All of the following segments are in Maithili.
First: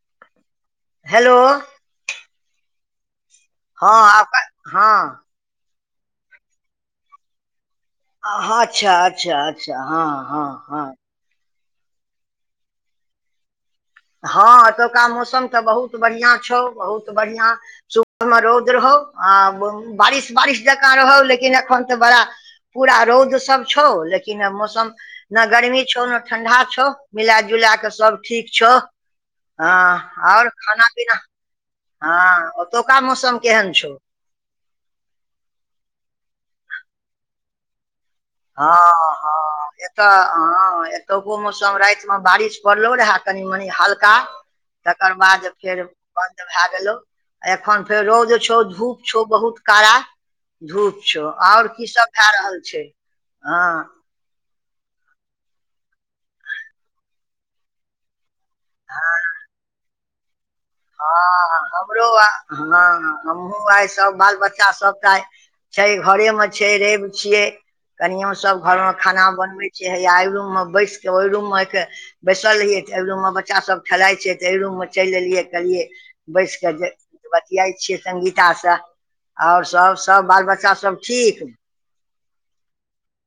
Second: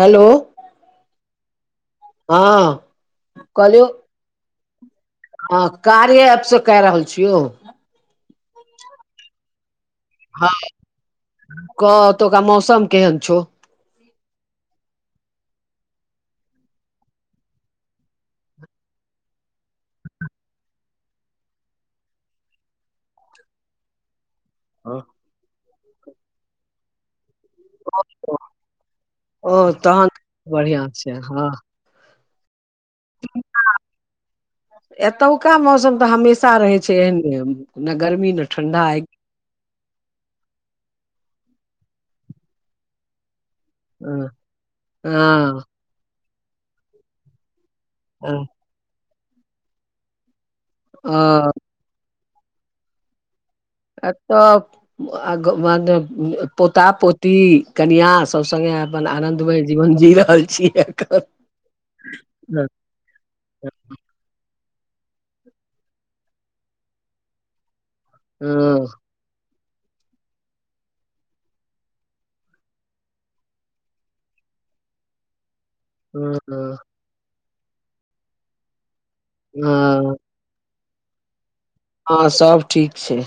हेलो हेलो हँ कहलियौ हँ आपन हँ हँ कार्य ऐप से कए रहल छियौ अच्छा अच्छा अच्छा हँ हँ कह ओतोका मौसम केहन छौ हँ एतौका मौसम तऽ बहुत बढ़ियाँ छौ बहुत बढ़ियाँ सुबहमे रौद रहौ आ बारिश बारिश जकाँ रहौ लेकिन एखन तऽ बड़ा पूरा रौद सब छौ लेकिन अ मौसम मौसम ने गर्मी छौ ने ठंडा छौ मिला-जुला कऽ सब ठीक छौ। ओ तहन हँ आओर खाना बढ़िआँ छै पीना हँ हँ ओतौका मौसम केहन छौ एतौका मौसम तऽ हमेशा रहे छै एहने गर्मी ने हँ ठण्डा हँ एतऽ हँ एतौको मौसम रात मे बारिश पड़लो रहे कनी-मनी हल्का हँ तकर बाद हँ फेर बन्द भए गेलो एखन फेर रौद हँ, छौ धूप छौ बहुत काड़ा धूप छौ आओर की सब भए रहल छे हँ ' एतऽ आ ग बाद मे पोता पोती कनिआँ सभ संगे अपन आनन्दमय जीवन जी रहल छियै हँ हमरो आ हँ हमहु आइ सब बाल बच्चा सबके आय छै घरे मे छै रवि छियै कनियो सब घर हँ मे खाना बनबे छै से हया एहि रूम मे बैसके ओहि रूमक के बैसल रहियै तऽ एहि रूम मे बच्चा सब खेलाय छै तऽ एहि रूम मे चलि एलियै। कहलियै बैस कऽ हँ जे बतियाइ छियै संगीता से आओर सब हँ सभ बाल बच्चा सभ ठीक हाॅं सब ठीक छै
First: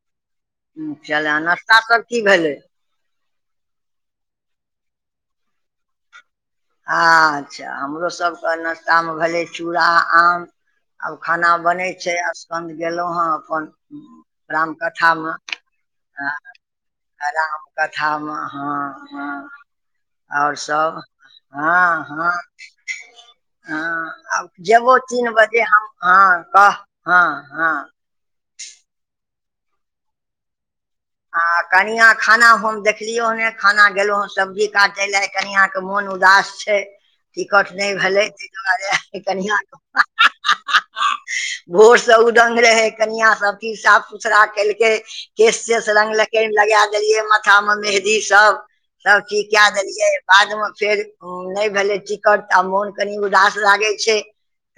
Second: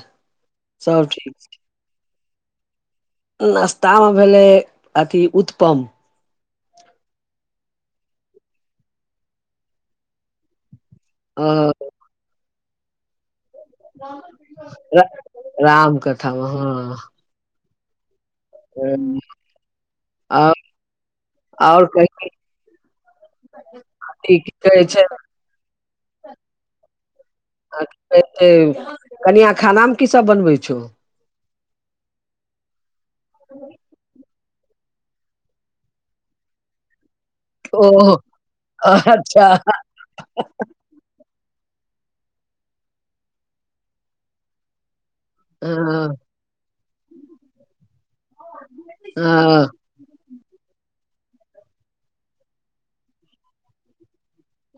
सब ठीक चले नाश्ता सब की भेलै नश्तामे भेलै अथी उत्पम अच्छा हमरोसभके नाश्तामे भेलै चूड़ा आम आब खाना अ बनै छै स्सकन्द गेलौं हेँ रामकथा मे राम कथामे राम कथामे हँ हॅं ओर सब। आओर हँ कही हँ। हँ आब की कहै जेबो छै तीन बजे हम हँ कह हँ हँ ऐतै कनिया खानामे की सब बनबै छौ हाँ कनिया खाना हम देखलियो हं नै खाना गेलहु हॅं सब्जी काटय लऽ कनिया के मोन उदास छै टिकट नहि ओ भेलै ताहि दुआरे ई अच्छा कनियाँ हा हा हा हा। भोर से उदंग रहे कनिया सब चीज साफ सुथरा केलकै केस तेस हँ रंगलकै लगा देलिये माथा मे मेहदी सब सब चीज हँ कऽ देलिये बाद मे फेर नहि भेलै टिकट तऽ मोन कनि उदास लागै छै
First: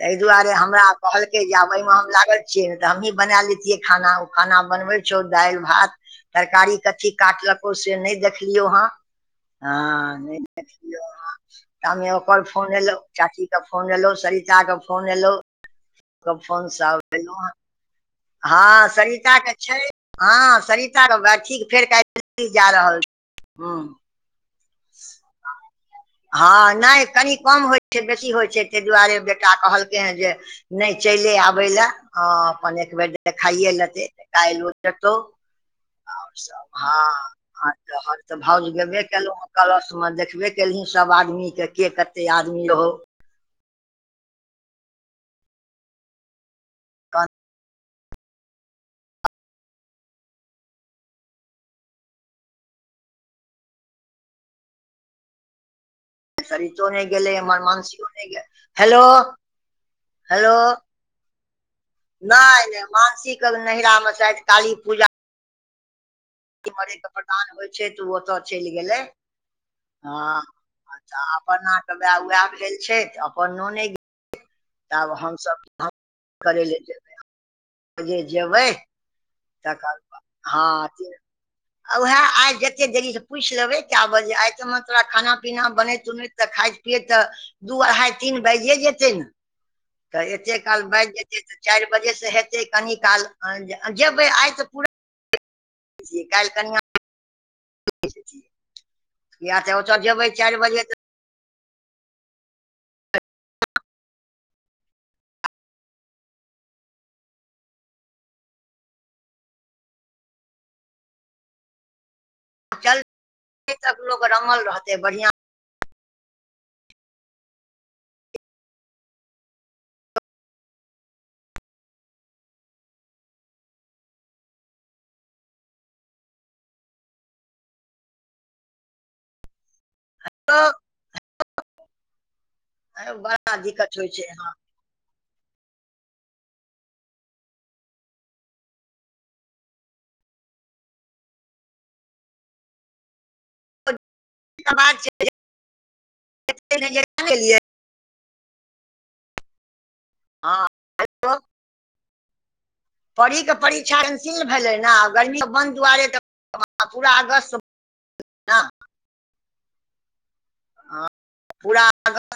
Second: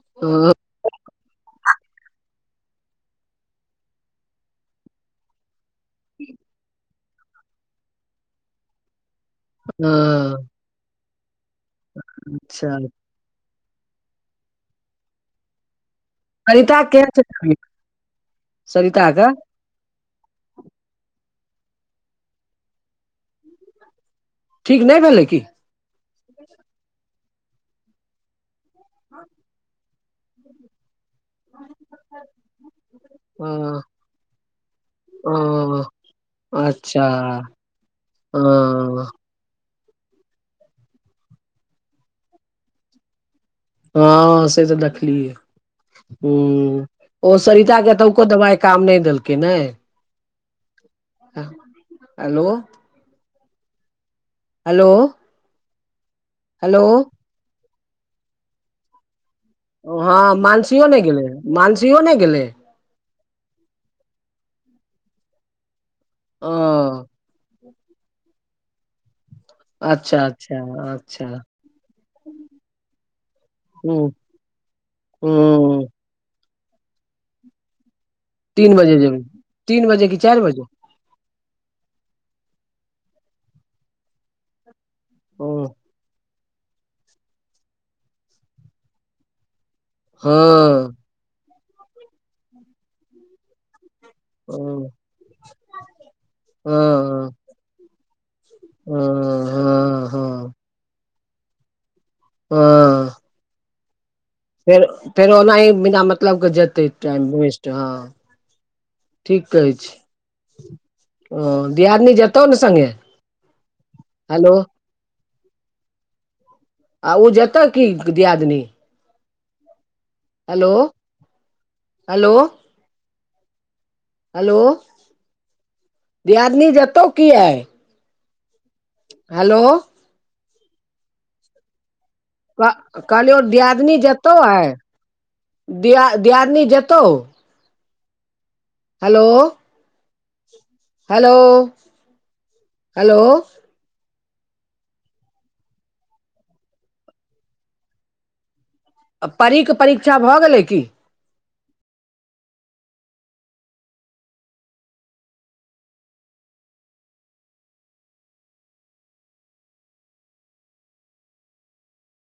ताहि हँ दुआरे हमरा कहलकै जे आब एहिमे हम लागल छियै ने तऽ हमहीँ बना लैतियै खाना ओ खाना बनबै छौ दाल भात तरकारी कथी काटलको से नहि देखलियौ हँ हॅं देखियो तामे ओकर फोन अच्छा एलो चाची के फोन एलो सरिता के फोन एलौ तऽ फोन सरिता सब केहन छै तबियत हाॅं संगिता [unintelligible] के छै हँ सरिताके [unintelligible] ठीक फेर कल्हि दिल्ली जा रहल छै ह। ठीक नहि भेलै कि हँ नहि कनि कम होइ छै बेसी होइ छै ताहि दुआरे बेटा कहलकै हेँ जे नहि चलि आबे लए हाॅं अपन एक बेर हँ देखाइए लेतै काल्हि ओ जतहु ओ ओर सब ह अच्छा आओर तऽ हँ भाऊज गेबे केलहु ह कलश मे देखबे केलिही सब आदमी कए के कते आदमी रहौ हँ से तऽ देखलियै हुं ओ कहने सरिता के देलकौ दबाय काम नहि देलकै नै हेलो हेलो हेलो शरितो ने गेलै हमर मानसीयों ने गेल। हेलो ओ हाँ हेलो मानसियों ने गेलै मानसियों ने गेलै मानसि नहिरा मे सायद काली पूजा हाँ बली के प्रदान होइ छै तऽ उ ओतऽ चेल गेलै अच्छा हाँ अच्छा अच्छा अचार बना के ला उएहा गेल छै त अपन नोने ह त आब हमसभ ह भक करै लए जेबै जे जेबै के जेबी झकास बा हाँ [inaudible] आ जे उएह आइ जते देरी से पूछ लेबै काए बजे आइते मत। ओकरा खाना ओ पीना बनेैत बनैत तऽ खाइत पियैत तऽ दू, अढ़ाइ, तीन बाजे जेतै ने तऽ एतेक काल हँ बाज जेतै त चार बजे से हेतै कनी काल जेबे आइ तऽ पूरा काल्हि कनिया हाँ या तऽ ओतऽ जेबै हँ चार बजे [unintelligible] फेर -फेर ओना ही बिना मतलब के जेतै टाइम वेस्ट हाँ ठीक कहै छी ओ दियादनी झग चलते सब लोक हेलो ब्राह्मण रहतै बढ़िआँ आ उ जेते की दियदनी हेलो, हेलो हेलो दिआदनी जतो कि आइ हेलो [inaudible] कह कहलियौ बड़ा दियादनी दिक्कत होइ छै जेतौ हँ आय दियादनी जेतौ हेलो हेलो हेलो [inaudible] परी के परीक्षा भऽ गेलै कि [inaudible] परी केऽ परीक्षा कैंसिल भेलै ने आ गर्मी बन्द दुआरे तऽ पूरा अगस्त ना हाँ पूरा